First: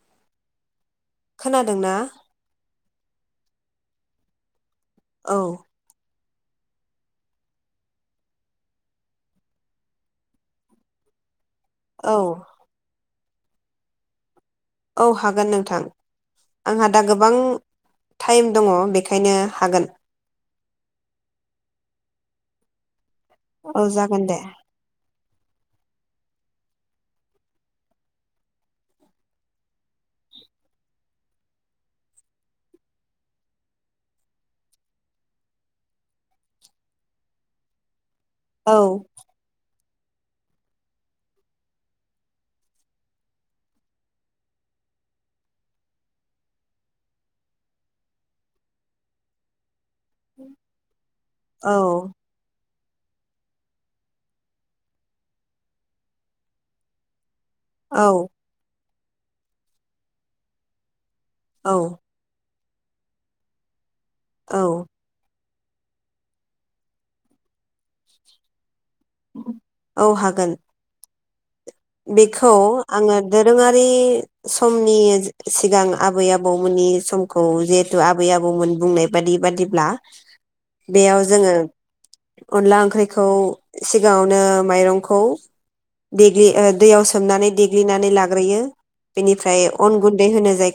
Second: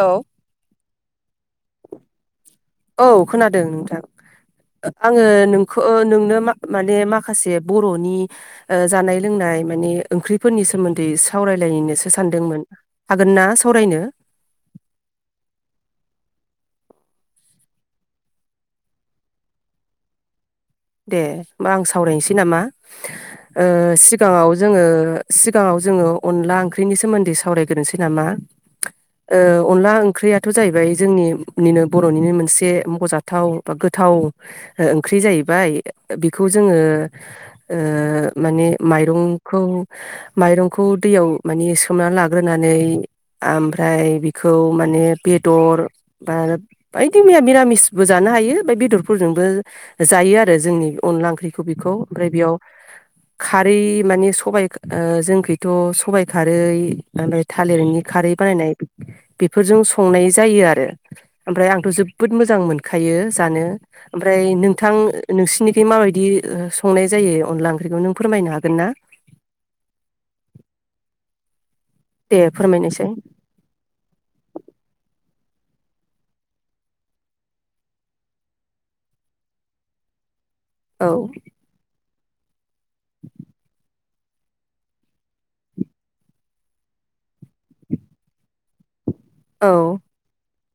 औे खोनादोंना औ खोनादों नोंथां [inaudible] आङो औ नोंखौ नोंनो माने माखासे बरनि जानाय लोंनाय ओंख्रिफोरनि सोमोन्दै सावरायलायनोसो औ सानदोंमोन हागोन ना सावरायनो औ हागोन नोंथां आंहा दा गोबां टाइम दङ बेखायनो हागोन दे होमबा आं सावरायनोसै नामा ओ औ जागोन दे सिगाङाव जोङो सिगाङाव जोङो अनला ओंख्रिनि सोमोन्दै सावरायग्रोनोसै नामा अनला ओंख्रियाथ जाहैबाय जोंनिनो बरनिनो मोनसे मखजाथाव बा गोथाव ओंख्रि जाहैबाय बाय बेखौ जोङो ओ माने औ माइरंखौ माइरंखौ दैयाव मान सोमनानै लाग्रोनानै ओमफ्राय बेखौ माने बेदर बा बायदि मैया निरामिसबो जानो हायो बे बेदरफोरजोंबो जानो आरो जोंनि अनला ओंख्रिखौ औ बेखौ ओमफ्राय बेयाव खारै माने सबाय जोंखैथ सबाय खारै ओमफ्राय थालिरनि औ खारै बानायनाय बेफोरजों संनाय जायो आरो ओमफ्राय औ आंथ जोबोद मोजां मोन खायो जानो ओमफ्राय औ नोंथां नोंसोरनिखै माबायदि संनाय जायो अनला ओंख्रिखौ नों फोरमायनो हागोन ना औ हागोन दे बेखौ फोरमायनायसाय आङो दोरोङारि समनि सिगां आबै आबौमोननि समखौ जिहेथु आबै आबौमोन बुंनाय बादि बादिब्ला औ बेयाव जोङो अनला ओंख्रिखौ सि सिगाङावनो माइरंखौ दै दैयाव सोमनानै देग्लिनानै लाग्रोयो बेनिफ्राय औ अन गुन्दै होनो जाय बेनिफ्राय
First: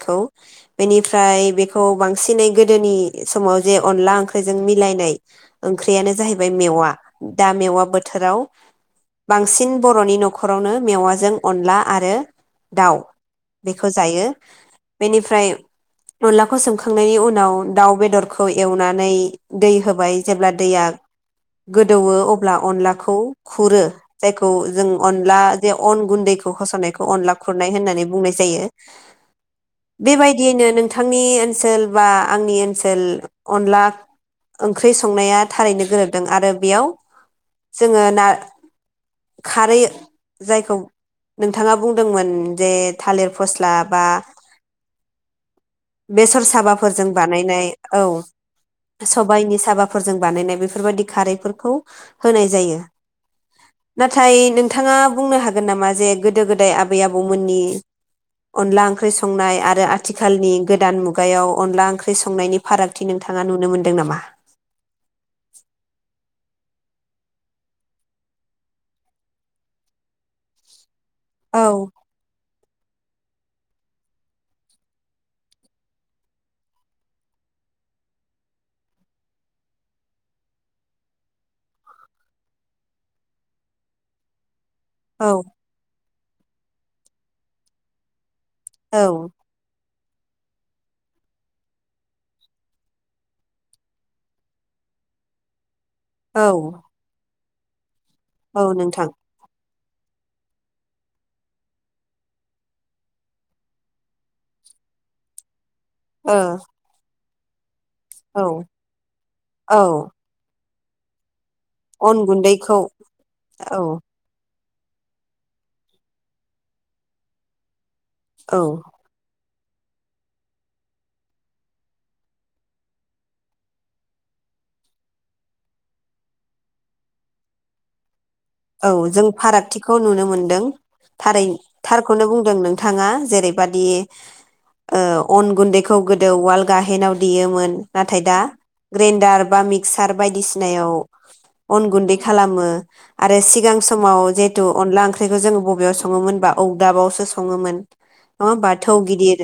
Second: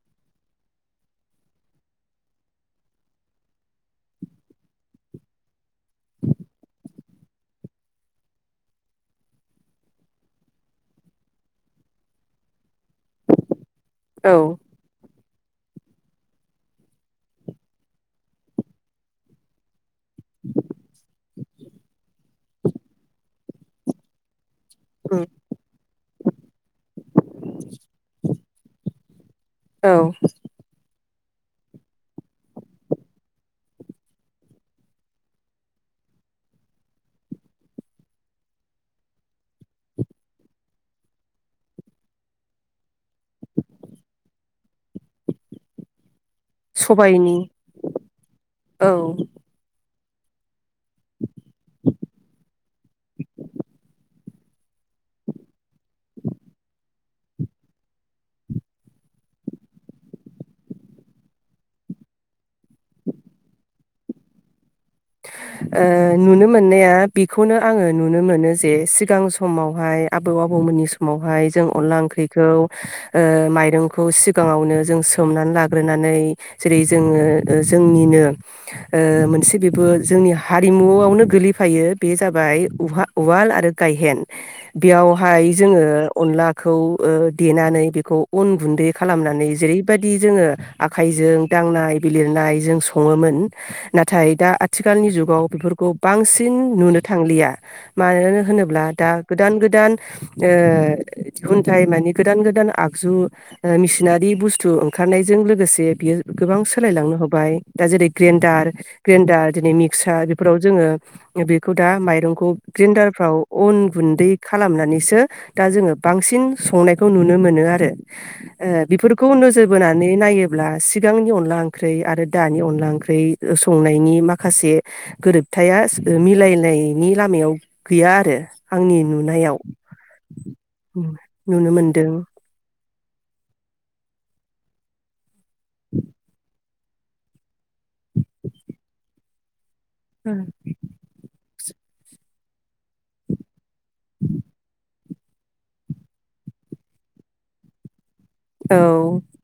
बेखौ बांसिनै गोदोनि समाव जे बिनिफ्राय बेखौ बांसिनै गोदोनि समाव जे बेनिफ्राय बेखौ बांसिनै गोदोनि समाव जे अनला ओंख्रिजों मिलायनाय ओंख्रियानो जाहैबाय मेवा दा मेवा बोथोराव बांसिन बर'नि न'खर न'खरावनो मेवाजों अनला आरो दाउ बेखौ जायो औ बेनिफ्राय ओमफ्राय अनलाखौ सोमखांनायनि उनाव अनलाखौ संखांनायनि उनाव दाउ बेदरखौ एवनानै दै होबाय जेब्ला दैया गोदौवो अब्ला अनलाखौ खुरो जायखौ जों उम अनला जे अन गुन्दैखौ होसावनायखौ अनला खुरनाय होननानै बुंनाय जायो। औ बेबायदियैनो नोंथां नोंथांनि ओनसोल बा आंनि ओनसोल अनला ओंख्रि संनाया थारैनो गोरोबदों आरो बेयाव जोङो ना खारै जायखौ नोंथाङा बुंदोंमोन जे थालिर फस्ला बा बेसर साबाफोरजों सबायनि बानायनाय औ औ सबाइनि साबा फोरजों बानायनाय बे बेफोरबायदि खारैफोरखौ होनाय जायो ना थाय नों थाङा बुंनो हागोन गोन नामा जे गोदाय आब आबै आबौमोननि अनला ओंख्रि संनाय आबै आबौमोननि अनला ओंक्रि संनाय आरो आथिखालनि गोदान मुगायाव अनला ओंख्रि संनायनि फारागथि नोंथाङा नुनो मोनदों नामा ओ नुनो मोननाया बेखौनो आङो नुनो मोनो जे सिगां समावहाय आबौ आबौमोननि सम समावहाय जों औ अनला ओंख्रिखौ ओ माइरंखौ सिगाङावनो जों सोमनानै लाग्रोनानै जेरै जोङो ओ जोंनिनो ओ मोनसे बि बो जोंनि हारिमुआवनो गोलैफायो बे जाबाय उहा उवाल आरो गायहेन बेयावहाय औ जोङो अनलाखौ ओ देनानै बेखौ अन गुन्दै औ खालामनानै जेरै बायदि जों आखाइजों दांनाय बिलिरनाय जों सङोमोन नाथाय दा आ आथिखालनि जुगाव बेफोरखौ बांसिन औ नुनो थांलिया मानो औ होनोब्ला नोंथां दा गोदान गोदान ए खुन्थाइ माने गोदान गोदान आगजु मिसिनारि बुस्थु ओंखारनायजों लोगोसे जे बियो ओ गोबां सोलायलांनो हग बाय दा जेरै ग्रेन्डार औ ग्रेन्डार औ मिकसार बेफोराव जोङो बेखौ दा अन माइरंखौ गुन्दैखौ ग्रेन्डारफ्राव अन औ गुन्दै खालामनानैसो दा जोङो बांसिन संनायखौ नुनो मोनो आरो औ ओ बेफोरखौ नोजोर बोनानै नायोब्ला सिगांनि अनला ओंख्रि आरो दानि अनला ओंख्रि संनायनि माखासे खासे गोरोबथाया मिलायनायनि लामायाव गैया आरो आंनि औ जों नुनायाव फारागथिखौ नुनो मोनदों थारै नुनो मोनदों थारखौनो बुंदों नों थाङा जेरैबादि ओ अन गुन्दैखौ गोदो उवाल गाहेनाव देयोमोन। नाथाय दा ग्रेन्डार बा मिक सार बायदिसिनायाव अन गुन्दै खालामो। आरो सिगां समाव जेतु अनला ओंख्रि बेखौ जोङो बबेयाव सङोमोन बा अगदाबावसो सङोमोन। नङा होमबा? औ थौ गिदिर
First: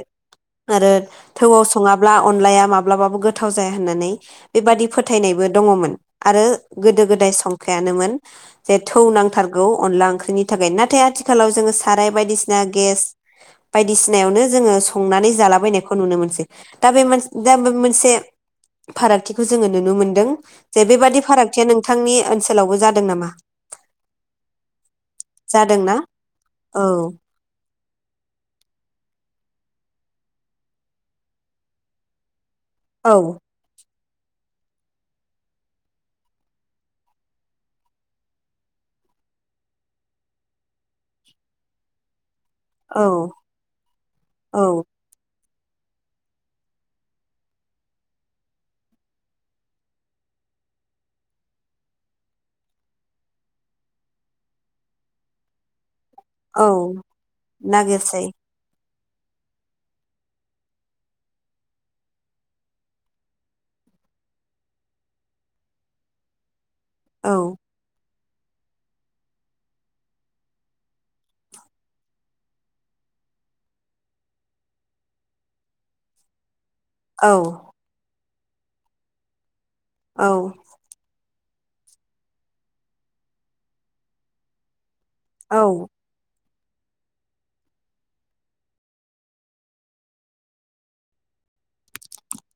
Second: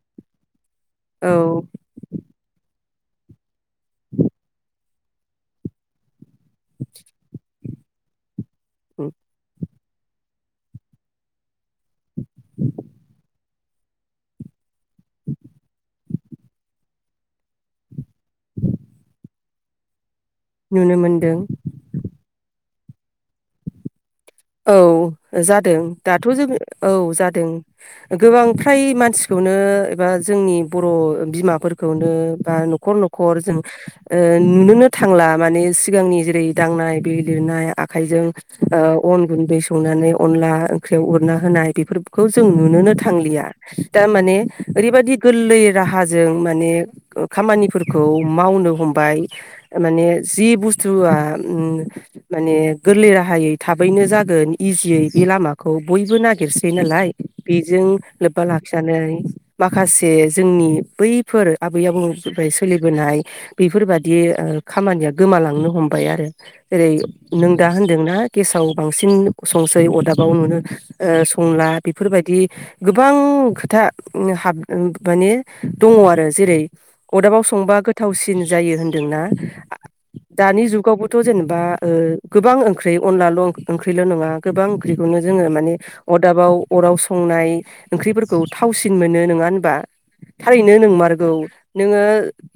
आरो औ थौआव सङाब्ला अनलाया माब ब्लाबाबो गोथाव जाया होननानै बेबादि फोथायनायबो दङमोन आरो गोदो गोदाय संखायानोमोन। जे थौ नांथारगौ अनला ओंख्रिनि थाखाय नाथाय आथिखालाव जोङो साराय बायदिसिना गेस बायदिसिनायावनो जोङो संनानै जालाबायनायखौ नुनो मोनसै दा बे दा बे मोनसे फारागथिखौ जोङो नुनो मोनदों। जे नुनो बेबादि मोनदों फारागथिया नोंथांनि ओनसोलावबो जाद दों नामा? औ जादों जादोंना दाथ' जों, औ जादों। गोबां फ्राय मानसिखौनो एबा जोंनि बर' बिमाफोरखौनो बा न'खर न'खर औ जों ओ नुनोनो थांला माने सिगांनि जेरै दांनाय बिलिरनाय आखाइजों ओ अन गुन्दै सौनानै अनला ओंख्रियाव उरना होनाय बेफोरखौ जों नुनोनो औ थांलिया दा माने औ ओरैबादि गोरलैयै राहाजों माने खामानिफोरखौ मावनो हमबाय माने जि बुस्थुआ माने गोरलै राहायै थाबैनो जागोन इजियै बे लामाखौ बयबो नागिरसै औ नालाय बेजों नागिरसै लोब्बा लाखि नानै माखासे जोंनि बैफोर आबै आबौनि सोलिबोनाय बेफोरबादि खामानिया ओ गोमालांनो हमबाय आरो। जेरै औ नों दा होन्दोंना गेसाव बांसिन संसै अदाबाव नुनो ओ संला बेफोरबायदि गोबां खोथा हाब माने दङ आरो जेरै औ अदाबाव संबा गोथावसि दिन जायो होनदोंना औ दानि जुगावबोथ जेन बा ओ गोबां ओंख्रि अनलाल ओंख्रिल नङा गोबां फख्रिखौनो जोङो माने औ अरदाबाव अराव संनाय ओंख्रिफोरखौ थावसिन मोनो नङा होनबा थारैनो नोंमारगौ नोङो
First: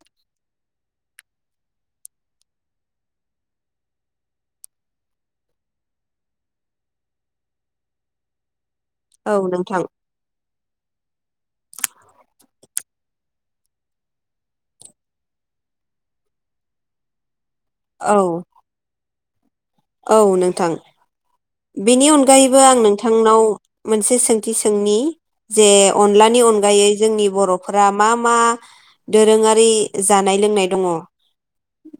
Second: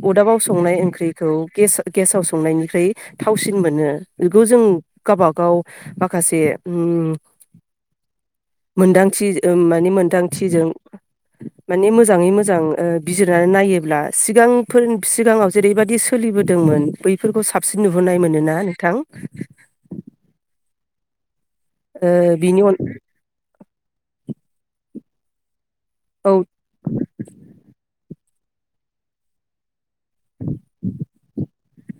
अरदाबाव संनाय ओंख्रिखौ गेसा गेसाव संनायनिख्रुइ थावसिन मोनो बेखौ जों गावबागाव माखासे ओम मोनदांथि औ उम नोंथां माने मोनदांथिजों माने मोजाङै मोजां ओ बिजिरनानै नायोब्ला सिगांफोर सिगाङाव जेरैबायदि सोलिबोदोंमोन बैफोरखौ साब- सिन औ नुबोनाय मोनो ना नोंथां? [inaudible] औ नोंथां ओ बेनि अनगायैबो बिनि अन आं नोंथांनाव मोनसे सोंथि सोंनि जे औ ओ अनलानि अनगायै जोंनि बर'फोरा मा मा दोरोङारि जानाय लोंनाय दङ?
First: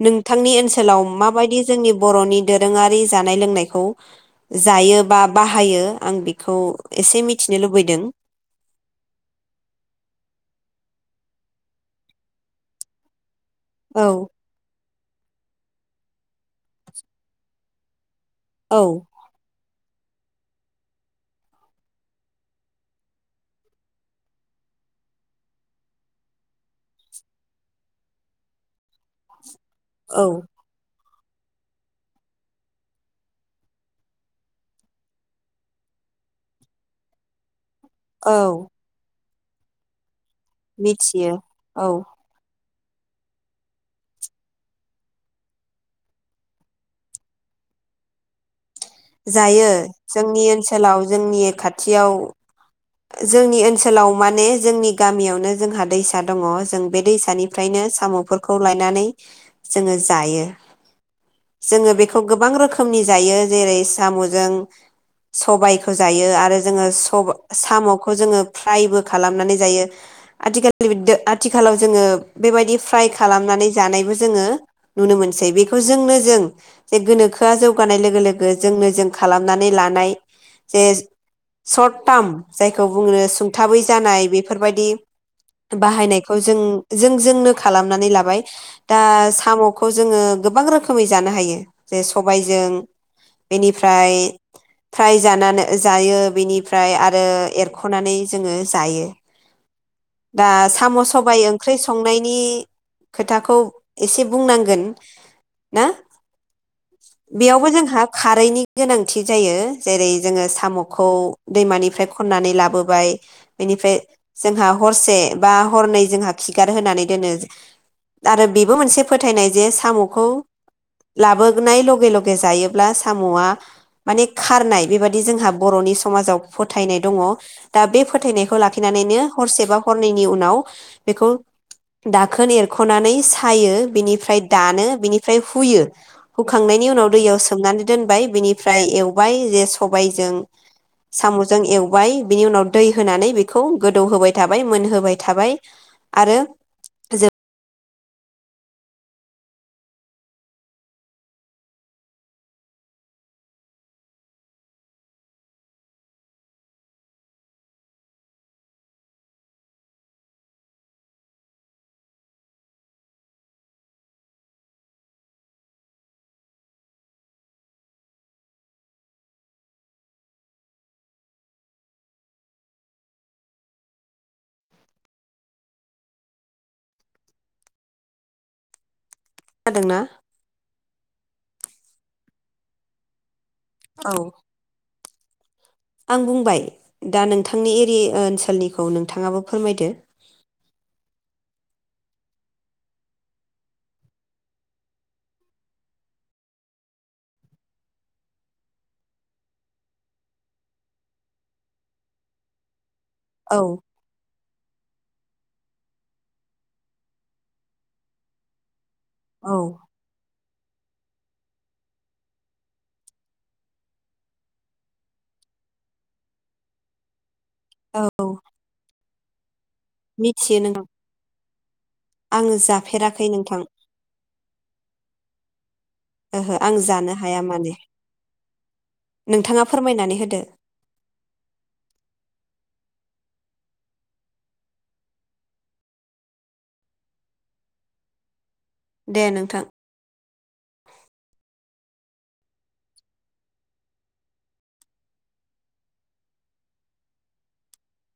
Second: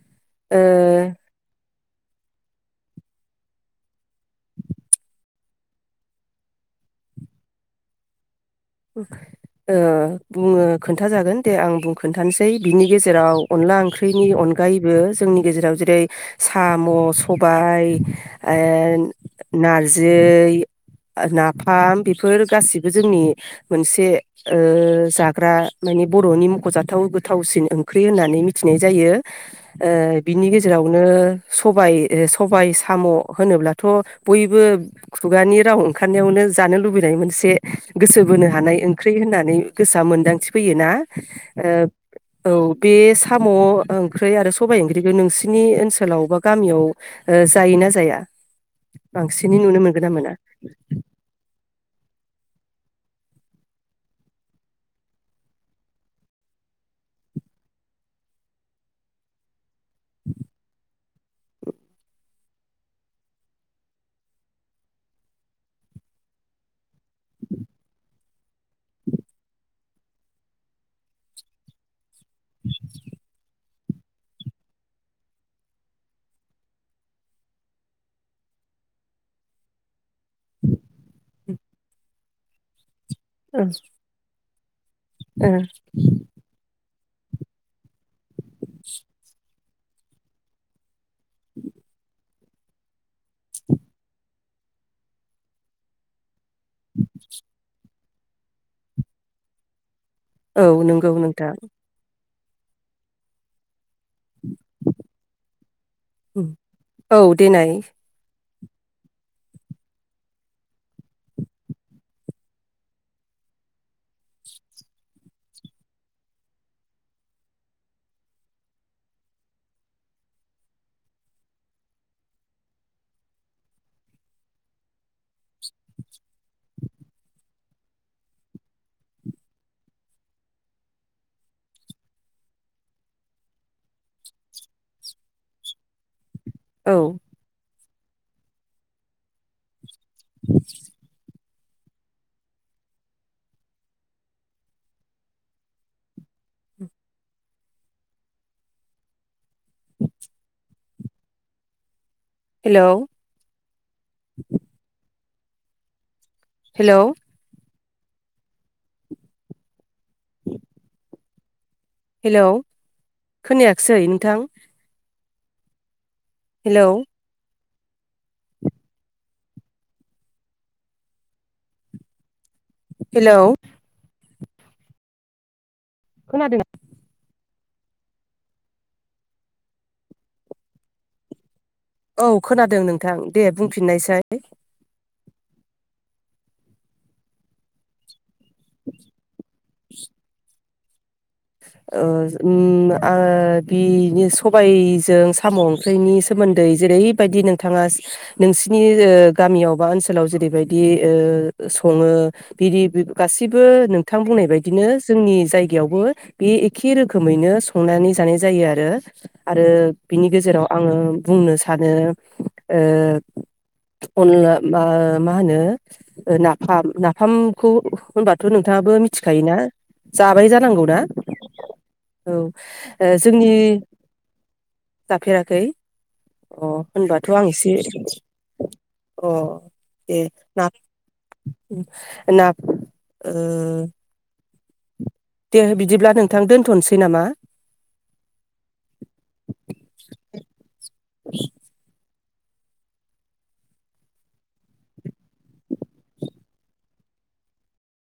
नोंथांनि ओनसोलाव माबायदि जोंनि बर'नि दोरोङारि जानाय लोंनायखौ जायो बा बाहायो आं बेखौ एसे मिथिनो लुबैदों ओ बुङो खोन्था जागोन दे आं बुं खोन्थानोसै बिनि गेजेराव अनला औ ओंख्रिनि अनगायै जोंनि गेजेराव जेरै- साम' सबाय ओ औ नार जि नाफाम बेफोर गासिबो जोंनि मोनसे ओ जाग्रा माने बर'नि मख'जाथाव गोथावसिन ओंख्रि होननानै मिथिनाय जायो। ओ औ बिनि गेजेरावनो सबाय सबाय साम' होनोब्लाथ' बयबो खुगानि राव ओंखारनायावनो जानो लुबैनाय मोनसे गोसो बोनो औ हानाय ओंख्रि होनना- नै गोसोआ मोनदां मिथि फैयोना मिथियो ओ औ औ बे साम' ओंख्रि आरो सबाय ओंख्रिखौ नोंसिनि ओनसोलाव बा गामियाव ओ जायो ना जाया? बांसिनै जायो नुनो मोनगोन ना मोना? जोंनि ओनसोलाव जोंनि खाथियाव जोंनि ओनसोलाव माने जोंनि गामियावनो जोंहा दैसा दङ जों बे दैसानिफ्रायनो साम'फोरखौ लायनानै जोङो जायो जोङो बेखौ गोबां रोखोमनि जायो जेरै- साम'जों सबायखौ जायो आरो जोङो स- साम'खौ जोङो फ्रायबो खालामनानै जायो। आथिखालनि बिद आथिखालाव जोङो बेबायदि फ्राय खालामनानै जानायबो जोङो नुनो मोनसै। बेखौ जोंनो जों जे गोनोखोआ जौगानाय लोगो लोगो जोंनो जों खालामनानै लानाय जे सर टाम जायखौ बुङो ओ सुंथाबै जानाय बे फोरबायदि बाहायनायखौ जों जों जोंनो खालामनानै लाबाय। दा साम' खौ जोङो गोबां रो खोमै जानो हायो जे स बायजों बेनिफ्राय फ्राय जानानो जायो। बेनि फ्राय आ रो एरख' नानै जोङो जायो। दा ओ औ साम' नंगौ सबाइ नोंथां ओंख्रि संनाय नि खोथाखौ एसे बुंनांगोन ना? उम औ बेयावबो देनाय जोंहा खारैनि गोनांथि जायो। जेरै जोङो साम'खौ दैमानि फ्राय खननानै लाबोबाय। बेनिफ्राय जोंहा हरसे बा हरनै जोंहा खिगार होनानै दोनो आरो बेबो मोनसे फोथायनाय जे साम'खौ लाबोनाय लगे लगे जायोब्ला साम'आ माने खारनाय बेबादि जोंहा बर'नि समाजाव फोथायनाय दङ'। दा बे फोथायनायखौ लाखिनानैनो हरसेबा हरनैनि उनाव बेखौ दाखोन एरख'नानै सायो बिनिफ्राय दानो बिनिफ्राय हुयो। हुखांनायनि औ उनाव दैयाव सोमना दोनबाय बिनिफ्राय एवबाय। जे सबाइजों साम'जों एवबाय बिनि उनाव दै होनानै बेखौ गोदौहोबाय थाबाय मोनहोबाय थाबाय आरो जे हेलौ हेलौ [inaudible] हेलौ खोनायाखिसै नोंथां? हेलौ हेलौ खोनादों ना? खोनादों ना? औ खोनादों नोंथां। दे औ बुंफिननायसाय। आं बुंबाय। दा नोंथांनि एरि ओनस लनिखौ नोंथाङाबो फोरमायदो। ओ ओम आ बि नि सबायजों साम' ओंख्रिनि सोमोन्दै जेरैबायदि नोंथाङा नोंसिनि ओ गामियाव बा ओनसोलाव जेरैबायदि ओ सङो बिदि औ गासिबो नोंथां बुंनाय बायदिनो जोंनि जायगायावबो बे एखे रोखोमैनो संनानै जानाय जायो आरो आरो औ बिनि गेजेराव आङो बुंनो सानो ओ अनला मा मा होनो नाफाम-नाफाम खौ औ होनबाथ' नोंथाङाबो मि मिथिखायोना जाबाय मिथियो जानांगौ नोंथां ना औ आङो जाफेराखै जोंनि नोंथां जाफेराखै ओहो अ आं जानो होनबाथ' हाया आं एसे माने अ नोंथाङा फोरमायनानै दे होदो ना ना ओ दे बिदिब्ला नोंथां दोनथ'नोसै नामा दे नोंथां